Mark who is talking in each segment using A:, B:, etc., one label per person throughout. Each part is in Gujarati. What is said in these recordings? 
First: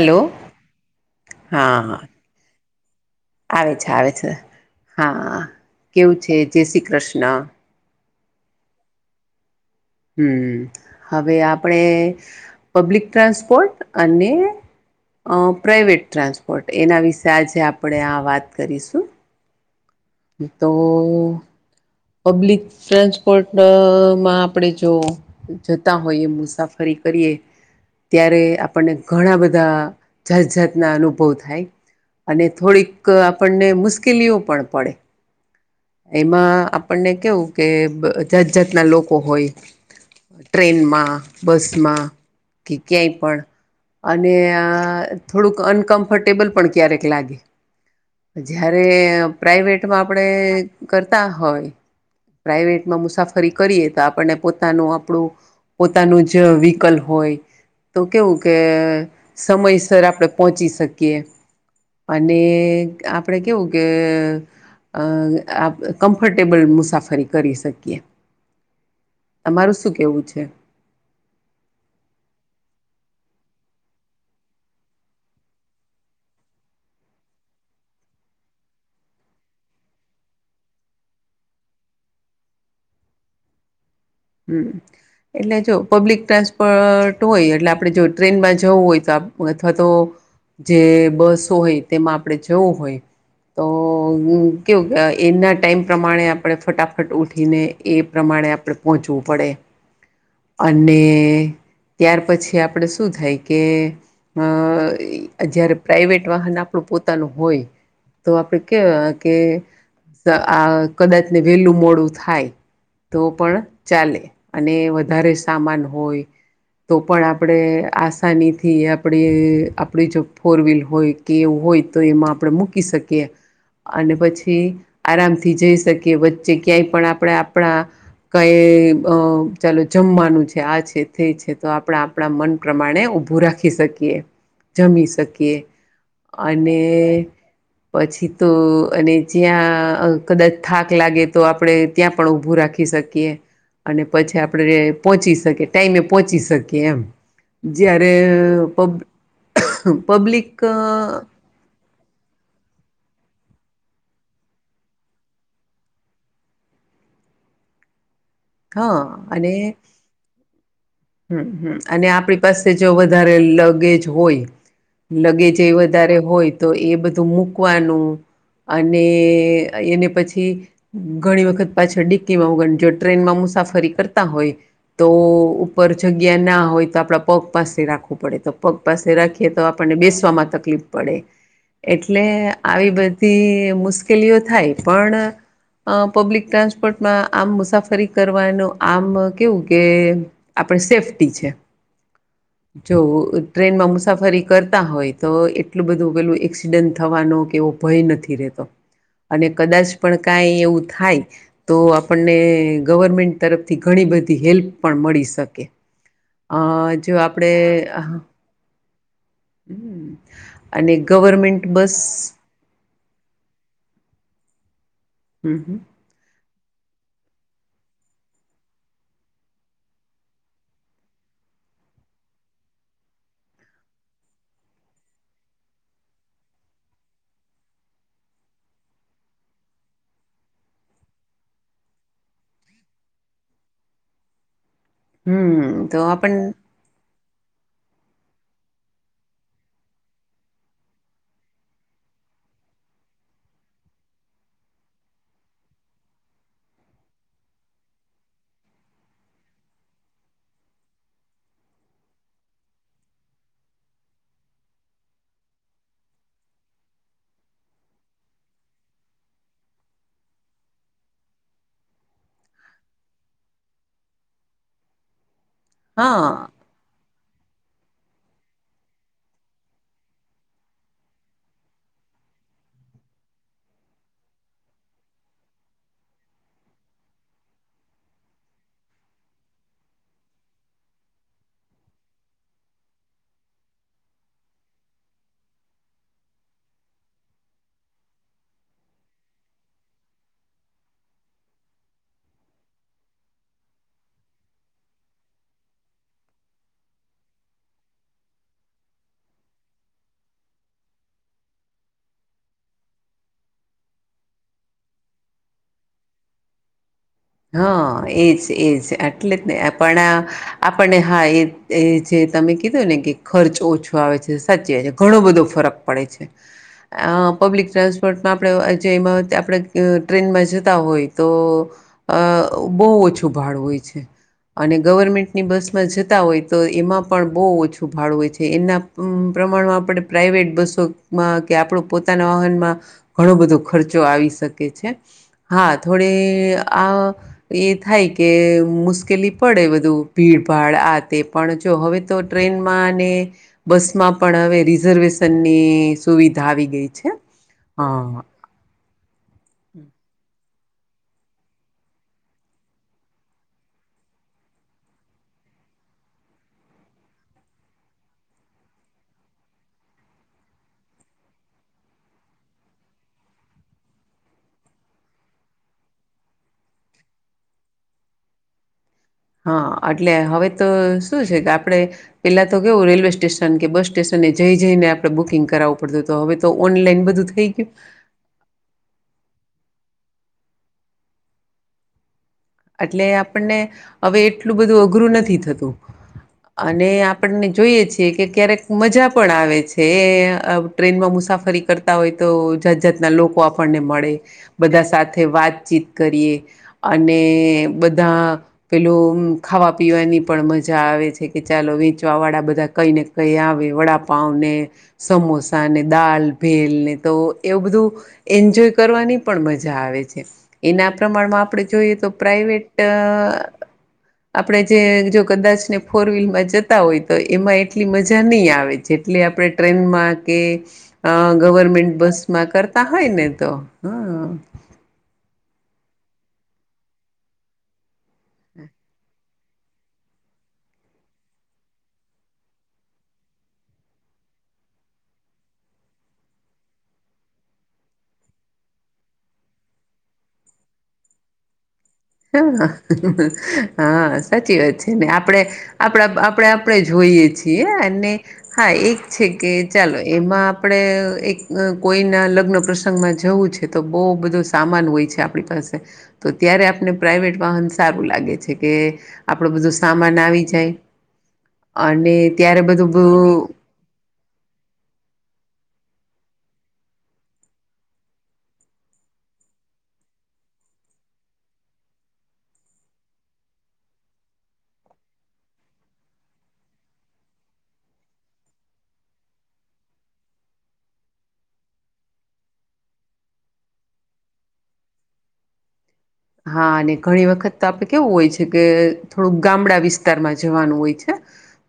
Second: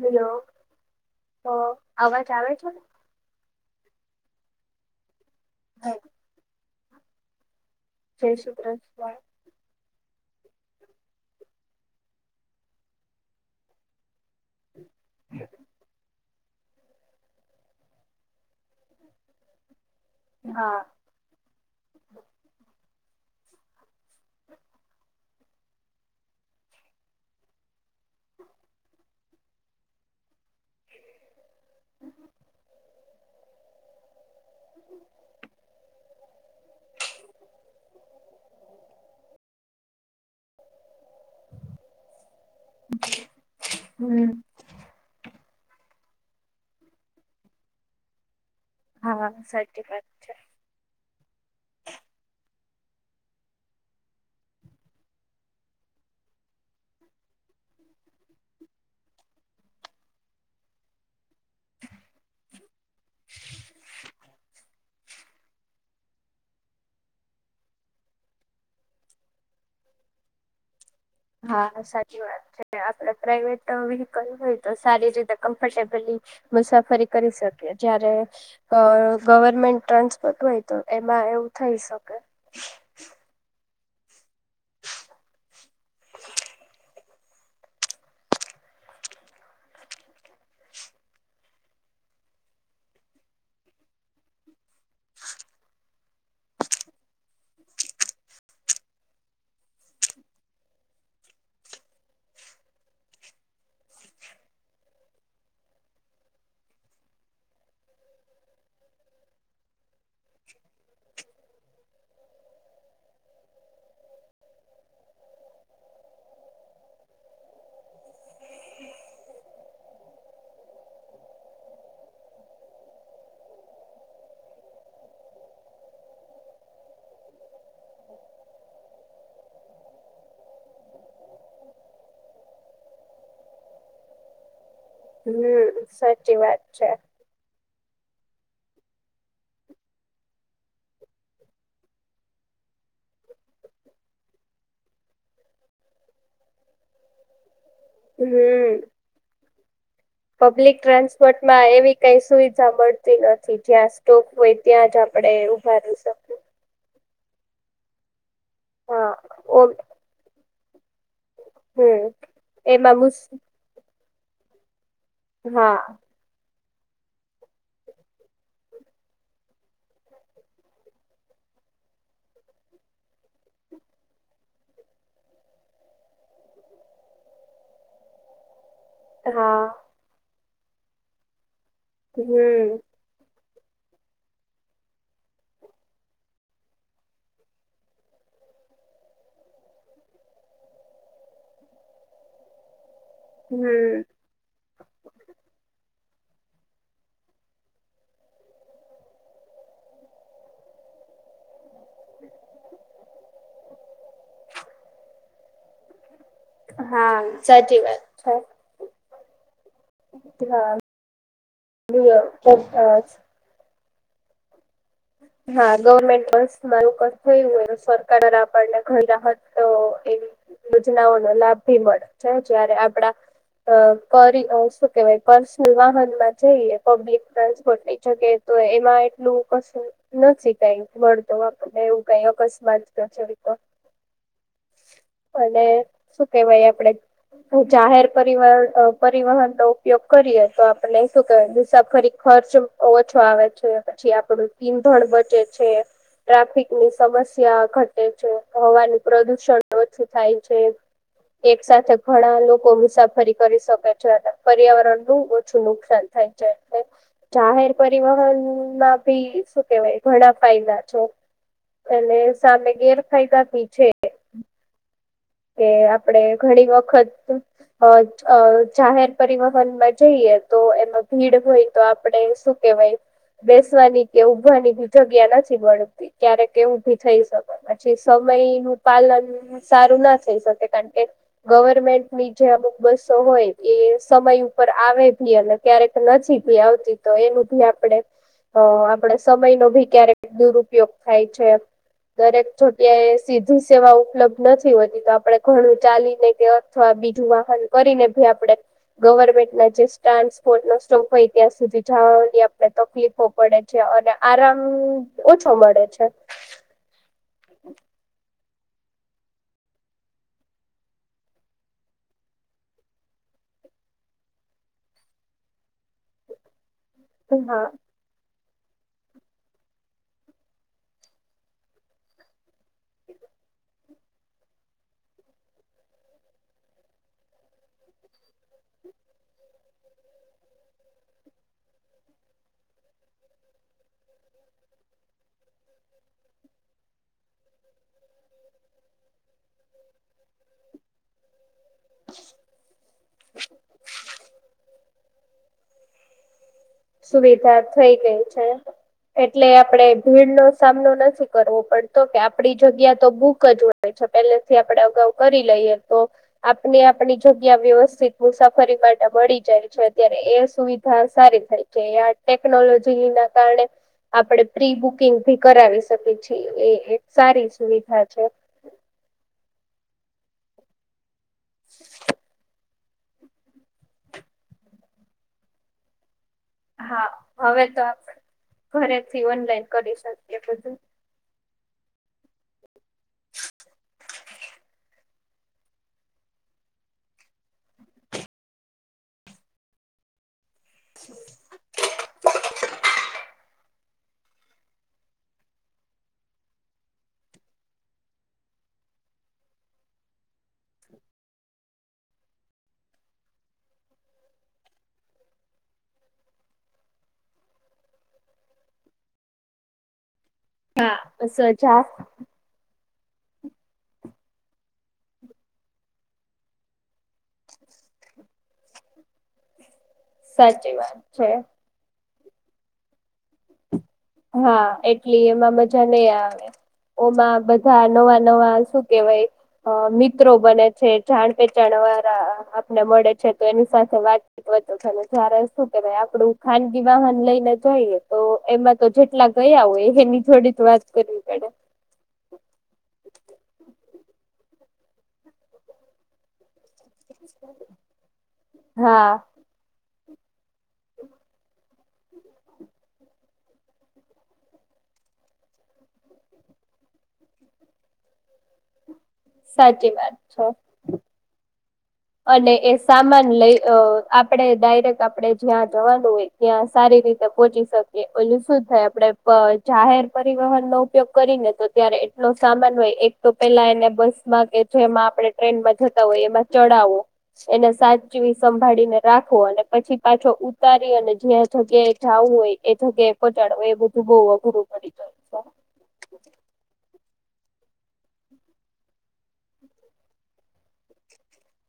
A: હલો તો
B: હા
A: અવાજ આવે છે, ને
B: આવે છે, આવે છે, હા
A: હા,
B: કેવું છે, જય શ્રી કૃષ્ણ.
A: [inaudible]
B: હમ હવે આપણે પબ્લિક ટ્રાન્સપોર્ટ અને. [unintelligible] પ્રાઈવેટ [unintelligible] [unintelligible] એના.
A: હા
B: તો [unintelligible] માં આપણે જોવ જતા હોઈ એ મુસાફરી કરીએ ત્યારે આપણને ઘણા બધા. જાતજાતના અનુભવ થાય અને થોડીક આપણને મુશ્કેલીઓ. પણ પડે એમાં. આપને કેવું કે [unintelligible] જાત જાતના લોકો હોય. ટ્રેનમાં બસમાં કે ક્યાંય પણ.
A: હમ
B: અને થોડુંક અનકમ્ફર્ટેબલ પણ ક્યારેક લાગે. જયારે
A: હા સાચી
B: પ્રાઈવેટમાં
A: વાત
B: આપણે
A: છે
B: કરતા હોય. પ્રાઈવેટમાં મુસાફરી કરીએ તો આપણને પોતાનું આપણું પોતાનું જ વ્હીકલ હોય. તો કેવું કે સમયસર આપણે પહોંચી શકીએ. અને. આપડે કેવું કે અ કમ્ફર્ટેબલ મુસાફરી કરી શકીએ તમારું શું કેવું છે.
A: હા સાચી વાત છે, આપડે પ્રાાઈવેટ વ્હકલ હોય તો સારી રીતે કમ્ફર્ટેબલી. મુસાફરી કરી શકી જય્યારે ગવર્મેન્ટ ટ્રાન્સપોર્ટ હોય તો એમાં. હા એવું થઈ શકે.
B: હમ એટલે જો પબ્લિક ટ્રાન્સપોર્ટ. હોય એટલે આપણે જો ટ્રેનમાં જવું હોય તો અથવા તો. જે બસો હોય તેમાં આપણેે જવું હોય. તો કેવું એના ટાઈમ પ્રમાણે આપણે ફટાફટ ઉઠીને એ પ્રમાણે આપણે. પહોંચવું પડે. ત્યાર પછી આપડે શું થાય કે [unintelligible] જયારે પ્રાઈવેટ વાહન આપણું પોતાનું હોય. તો આપડે [unintelligible] કે આ કદાચ વેલું મોડું થાય. તો પણ ચાલે અને વધારે સામાન હોય. તો પણ આપણે આસાનીથી આપણે આપણી જો ફોર [unintelligible] હોય તો એમાં આપણે મૂકી શકીએ. અને પછી આરામથી જઈ શકીએ વચ્ચે ક્યાંય પણ આપણે આપણા [unintelligible] ચાલો જમવાનું છે, આ છે, તે છે, તો આપણા આપણા મન પ્રમાણે ઉભું. રાખી શકીએ જમી શકીએ
A: હમ સાચી વાત
B: અને.
A: છે
B: પછી તો અને જ્યાં કદાચ થાક લાગે તો આપડે ત્યાં પણ ઉભું રાખી શકીએ અને પછી આપણેે પહચી શકીએ ટાઈમે પોહોંચી શકીએ એમ. જ્યારે
A: હમ
B: [inaudible]
A: પબ્લિક ટ્રાન્સપોર્ટમાં એવી કઈ સુવિધા મળતી. નથી જ્યાં સ્ટોક હોય ત્યાં જ આપણેે ઉભારી શકી.
B: હા અને.
A: ઓ
B: હમ હમ અને આપણી પાસે જો
A: એમાં મુશ
B: વધારે લગેજ હોય. લગે જે એ
A: હા
B: વધારે હોય તો એ બધું મૂકવાનું. અને એને પછી ઘણી વખત પાછળ ડિક્કીમાં ઉગ જો ટ્રેન માં મુ. મુસાફરી કરતા હોય તો. પર જગ્યા ના હોય તો આપણા પગ પાસે રાખવું પડે તો પગ પાસે
A: હા
B: રાખીએ તો આપણને બેસવામાં ત. તકલીફ પડે એટલે
A: હમ
B: આવી બધી. મુશ્કેલીઓ થાય પણ. અ પબ્લિક ટ્રાન્સપોર્ટમાં આમ મુસાફરી કરવાનું આમ કેવું કે. આપણે સેફ્ટી છે. જો ટ્રેનમાં
A: હમ
B: મુસાફરી કરતા હોય તો એટલું બધું. પેલું એક્સિડન્ટ થવાનો કેવો ભય નથી રહેતો. અને કદાચ પણ કાઈ એવું થાય. તો આપણને ગવર્મેન્ટ તરફથી ઘણી બધી હેલ્પ પણ મળી શકે. અ જો
A: હા
B: આપણેે.
A: સાચી વાત છે
B: હ
A: હા હા
B: અને ગવર્મેન્ટ બસ.
A: ગવર્મેન્ટ હા
B: હમ
A: ગવર્મેન્ટ પણ. મારું થયુંય સરકાર આપણને ઘર રાહત એવી. યોજનાઓ નો લાભ ભી મળે છે જ્યારે આપડા. અ શું કેવાય પર્સનલ વાહન માં જઈએ પબ્લિક ટ્રાન્સપોર્ટની જગ્યાએ. તો એમાં એટલું ક. નથી કઈ મળતું આપણને એવું કઈ અકસ્માત તો છે તો. અને
B: હમ તો
A: શું
B: આપણ
A: કેવાય આપડે. જાહેર પર પરિવહન નો ઉપયોગ કરીએ તો આપડે શું કે મુસાફરી. ખર્ચ ઓછો આવે છે પછી આપડું ઈંધણ બચે છે. ટ્રાફિકની સમસ્યા ઘટે છે હવાનું પ્રદુષણ ઓછું થાય છે. એક સાથે ઘણા લોકો મુસાફરી કરી શકે છે પર્યાવરણ નું ઓછું નુકસાન થાય. થ જાય જાહેર પરિવહનમાં ભી. શું કેવાય ઘણા ફાયદા છો અને સામે ગેરફાયદા ભી છે. કે આપડે
B: હા
A: ઘણી વખત. અ જાહેર પરિવહનમાં જઈએ તો એમાં ભીડ હોય તો આપણેે શું કેવાય. બેસવાની કે ઉભવાની બી જગ્યા નથી મળતી ક્યારેકે એવુંભી થઈ શક પછી. ય નું પાલન સારું ના. કારણ કે ગવર્મેન્ટની જે અમુક બસો હોય એ સમય ઉપર આવે ભી. અને ક્યારેક નથી ભી આવતી તો એનું ભી આપડે. હ આપડે સમય નો ભી ક્યારેક દુરુપયોગ થાય છે. દરેક જગ્યાએ સીધી સેવા ઉપલબ્ધ નથી હોતી તો. આપડણે ઘણું ચાલીને કે અથવા બીજું વાહન કરીને ભી આપડે. ગવર્મેન્ટના જે સ્ટાન્સપોર્ટ ન સ્ટોપ હોય ત્યાં સુધી જવાની આપણે તકલીફો પડે છે. અને આરામ ઓછો મળે છે.
B: હા એજ. એ એટલે જ ને પણ આ આપણને હા એ જે તમે કીધું ને કે ખર્ચ ઓછું આવે છે સાચે ઘણો બધો ફરક પડે છે
A: હા
B: પબ્લિક ટ્રાન્સપોર્ટમાં. આપ જે એમાં આપણે ટ્રેનમાં જતા હોય તો. અ બહુ ઓછું ભાડુ હોય છે. અને ગવર્મેન્ટની બસમાં જતા હોય તો એમાં પણ બહુ ઓછું ભાડુ હોય છે એના. પ્રમાણમાં આપણે પ્રાઇવેટ બસોમાં કે આપણો પોતાના વાહનમાં ઘણો બધો ખર્ચો આવી. શકે છે, હા થોડી. આ એ થાય કે મુશ્કેલી પડે બધું ભીડ ભાડ આ તે પણ. જો હવે તો ટ્રેનમાં અને બસમાં પણ હવે રિઝર્વેશ. ની સુવિધા આવી ગઈ છે
A: સુવિધા
B: હ.
A: થઈ ગઈ છે. એટલે આપડે ભીડ નો. સામનો નથી કરવો પડતો કે આપડી જગ્યા તો બુક જ હોય છે પેલે થી આપડે અગાઉ કરી લઈ. તો આપને આપણી જગ્યા વ્યવસ્થિત મુસાફરી માટે મળી જાય છે અત્યારે એ સુવિધા સારી થાય છે ટેકનોલોજી ના કારણે આપણે પ્રી બુકિંગ ભી કરાવી શકીએ છીએ એ એક સારી સુવિધા છે
B: હા એટલે હવે તો શું છે કે આપણે પેલા તો કેવું રેલવે સ્ટેશન કે બસ સ્ટેશન એ જઈ જઈને આપડણે બુકિંગ કરાવું પડતું હતું
A: હા હવે તો આપ ઘરેથી ઓનલાઈન કરી શકીએ બધું
B: એટલે આપણને હવે એટલું બધું અઘરું નથી થતું અને આપણને જોઈએ છીએ કે ક્યારેક મજા પણ આવે છે ટ્રેનમાં મુસાફરી કરતા હોય તો જાત જાતના લોકો આપણને મળે બધા સાથે વાતચીત કરીએ અને બધા પેલું ખાવા પીવાની પણ મજા આવે છે કે ચાલો વેચવા વાળા બધા કઈ ને કઈ આવે વડાપાવ ને સમોસા ને દાલ ભેલ તો એવું બધું એન્જોય કરવાની પણ મજા આવે છે એના
A: હા
B: પ્રમાણમાં આપણે
A: સજા
B: જોઈએ તો [unintelligible] આપડણે જે જો કદાચ ને ફોર વ્હીલમાં જતા હોય તો એમાં એટલી મજા નહી આવે એટલે આપણે ટ્રેનમાં કે
A: સાચી વાત છે.
B: ગવર્મેન્ટ બસમાં કરતા હોય ને તો હા
A: હા એટલી એમાં મજા નઈ આવે ઓમાં બધા નવા નવા શું કેવાય અ મિત્રો બને છે જાણ પેચાણ વાળા આપને મળે છે તો એની સાથે વાતચીત જયારે શું કેવાય આપડું ખાનગી વાહન લઈને જોઈએ તો એમાં તો જેટલા ગયા હોય એની જોડે જ વાત કરવી પડે
B: હ હા સાચી વાત છે ને આપણેે આપણા આપણે આપણે જોઈએ છીએ અને હા એક છે કે ચાલો એમાં આપણે એક કોઈના લગ્ન પ્રસંગમાં જવું છે તો બહું બધું સામાન હોય છે આપણી પાસે તો ત્યારે આપને પ્રાઇવેટ વાહન સારું લાગે છે કે આપડું બધું
A: સાચી વાત
B: સામાન
A: છે.
B: આવી જાય
A: અને
B: ત્યારે
A: એ
B: બધું બ
A: સામાન લઈ આપડે ડાયરેક્ટ આપડે જ્યાં જવાનું ત્યાં સારી રીતે પહોંચી શકીએ ઓલું શું થાય આપડે જાહેર પરિવહન નો ઉપયોગ કરીને તો ત્યારે એટલો સામાન હોય એક તો પેલા એને બસમાં કે જેમાં આપણે ટ્રેનમાં જતા હોય એમાં ચડાવો એને સાચવી સંભાળીને રાખો અને પછી પાછો ઉતારી અને જ્યાં જગ્યાએ જાવું હોય એ જગ્યાએ એ પોચાડો હોય એ બધું બહુ અઘરું પડી જય છે
B: હા અને ઘણી વખત તો આપડે કેવું હોય છે કે થોડુંક ગામડા વિસ્તારમાં જવાનું હોય છે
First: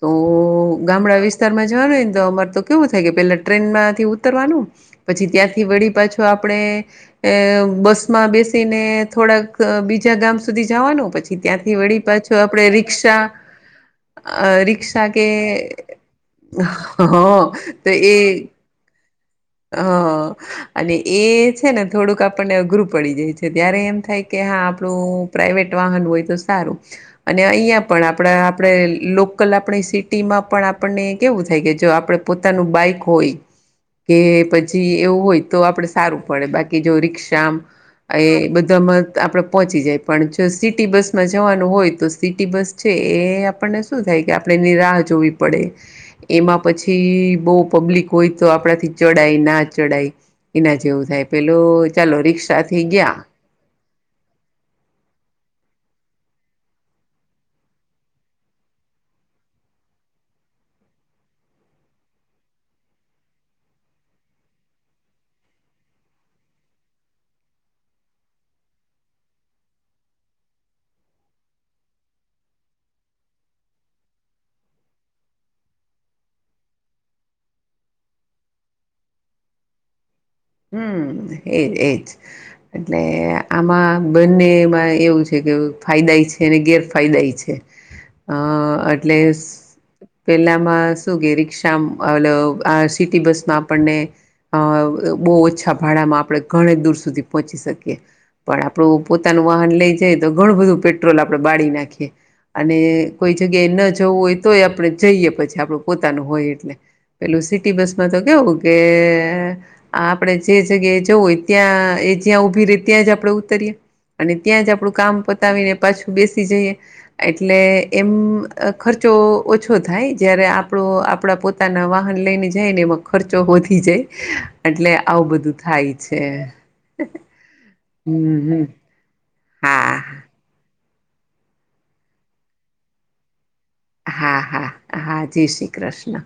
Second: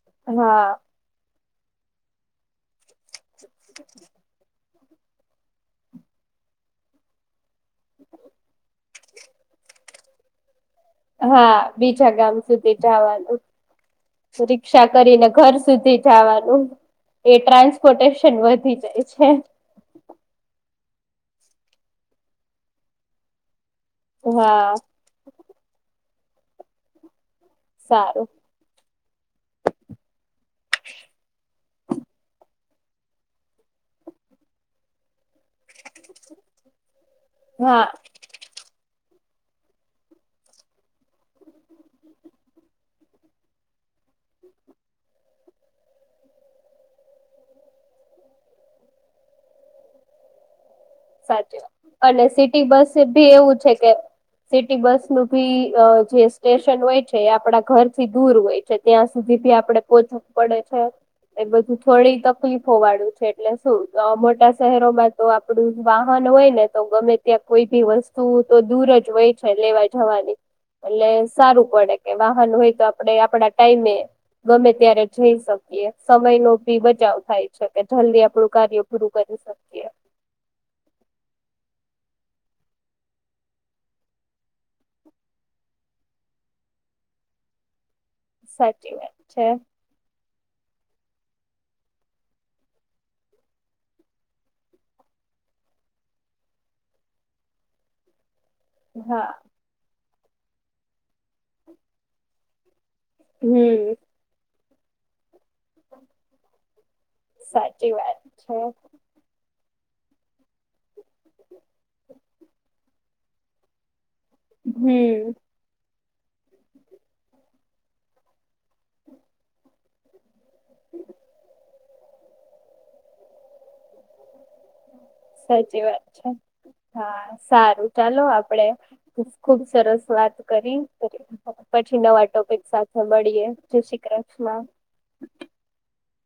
B: તો
A: હા
B: ગામડા વિસ્તારમાં જવાનુંને તો અમાર તો કેવું થાય કે પેલા ટ્રેનમાંથી ઉતરવાનું પછી ત્યાંથી વળી પાછો આપણે બસમાં બેસીને થોડાક બીજા ગામ સુધી જવાનું પછી
A: હા
B: ત્યાંથી વળી
A: બીજા
B: પાછો
A: ગામ
B: આપણેે
A: સુધી
B: રિક્ષા
A: જવાનું
B: અ રિક્ષા કે
A: કરીને ઘર સુધી જવાનું
B: હ
A: એ
B: તો એ
A: ટ્રાન્સપોર્ટેશન વધી જાય છે
B: હ અને એ છે ને થોડુંક આપણને અઘરું પડી જાય છે ત્યારે એમ થાય કે હા આપડું પ્રાઈવેટ વાહન હોય તો સારું અને અહીયાં પણ
A: સારું
B: આપણા આપણે લોકલ આપણી સિટીમાં પણ આપણને કેવું થાય કે જો આપણે પોતાનું બાઈક હોય કે પછી એવું હોય તો આપડે સારું પડે બાકી જો રીક્ષા
A: હા
B: એ બધામાં આપણેે પહોંચી જાય પણ જો સિટી બસમાં જવાનું હોય તો સિટી બસ છે એ આપણને શું થાય આપણે એની રાહ જોવી પડે એમાં પછી બહું પબ્લિક હોય તો આપડાથી ચડાય ના ચડાય એના જેવું થાય પેલો
A: સાચું
B: ચાલો
A: અને સિટી
B: રિક્ષાથી
A: બસ
B: ગયા
A: ભી એવું છે કે સિટી બસ નું ભી અ જે સ્ટેશન હોય છે, એ આપડા ઘરથી દૂર હોય છે. ત્યાં સુધી ભી આપડે પોહચવું પડે છે.
B: હમ
A: એ બધું થોડી તકલીફો વાળું છે, એટલે શું મોટા શહેરોમાં તો આપડું વાહન હોય ને તો ગમે ત્યાં કોઈ બી વસ્તુ તો દૂર જ હોય છે. લેવા જવાની એટલે સારું પડે કે વાહન હોય તો આપણે આપડા ટાઈમે ગમે ત્યારે જઈ શકીએ સમય નો ભી બચાવ થાય છે, કે જલ્દી આપડું કાર્ય પૂરું કરી શકીએ.
B: હમ હમ, એજ એજ એટલે આમાં બંનેમાં એવું છે. ફાયદાાય છે અને ગેરફાયદાાય છે. અ
A: સાચી વાત
B: એટલે
A: છે.
B: પેલામાં શું કે રિક્ષા, સિટી બસમાં આપણને બહુ ઓછા ભાડામાં આપડણે ઘણી દૂર સુધી પહોંચી શકીએ પણ આપડું
A: હા
B: પોતાનું વાહન લઈ જ તો ઘણું બધું પેટ્રોલ આપડે બાળી નાખીએ અને કોઈ જગ્યાએ ન
A: હમ
B: જવું હોય તો આપણે જઈએ પછી. આપડું પોતાનું હોય એટલે પેલું સિટી
A: સાચી
B: બસમાં
A: વાત
B: તો
A: છે
B: કેવું કે આ આપડણે જે જગ્યાએ જવું હોય ત્યાં એ જ્યાં ઉઊભી રહી ત્યાં જ આપણે ઉતરીએ અને ત્યાં જ આપડું કામ
A: હમ
B: પતાવીને પાછું બેસી જઈએ એટલે એમ ખર્ચો ઓછો થાય જય્યારે આપણ આપણા પોતાના વાહન લઈને જાય ને એમાં ખર્ચો વધી જાય એટલે આવું બધું
A: સાચી
B: થાય
A: વાત છે. હા સારું ચાલો
B: હમ હમ
A: આપડે ખુબ
B: હા
A: સરસ વાત કરી. પછી નવા ટોપિક સાથે મળીએ. જય શ્રી
B: હા
A: કૃષ્ણ
B: હા હા, જય શ્રી કૃષ્ણ.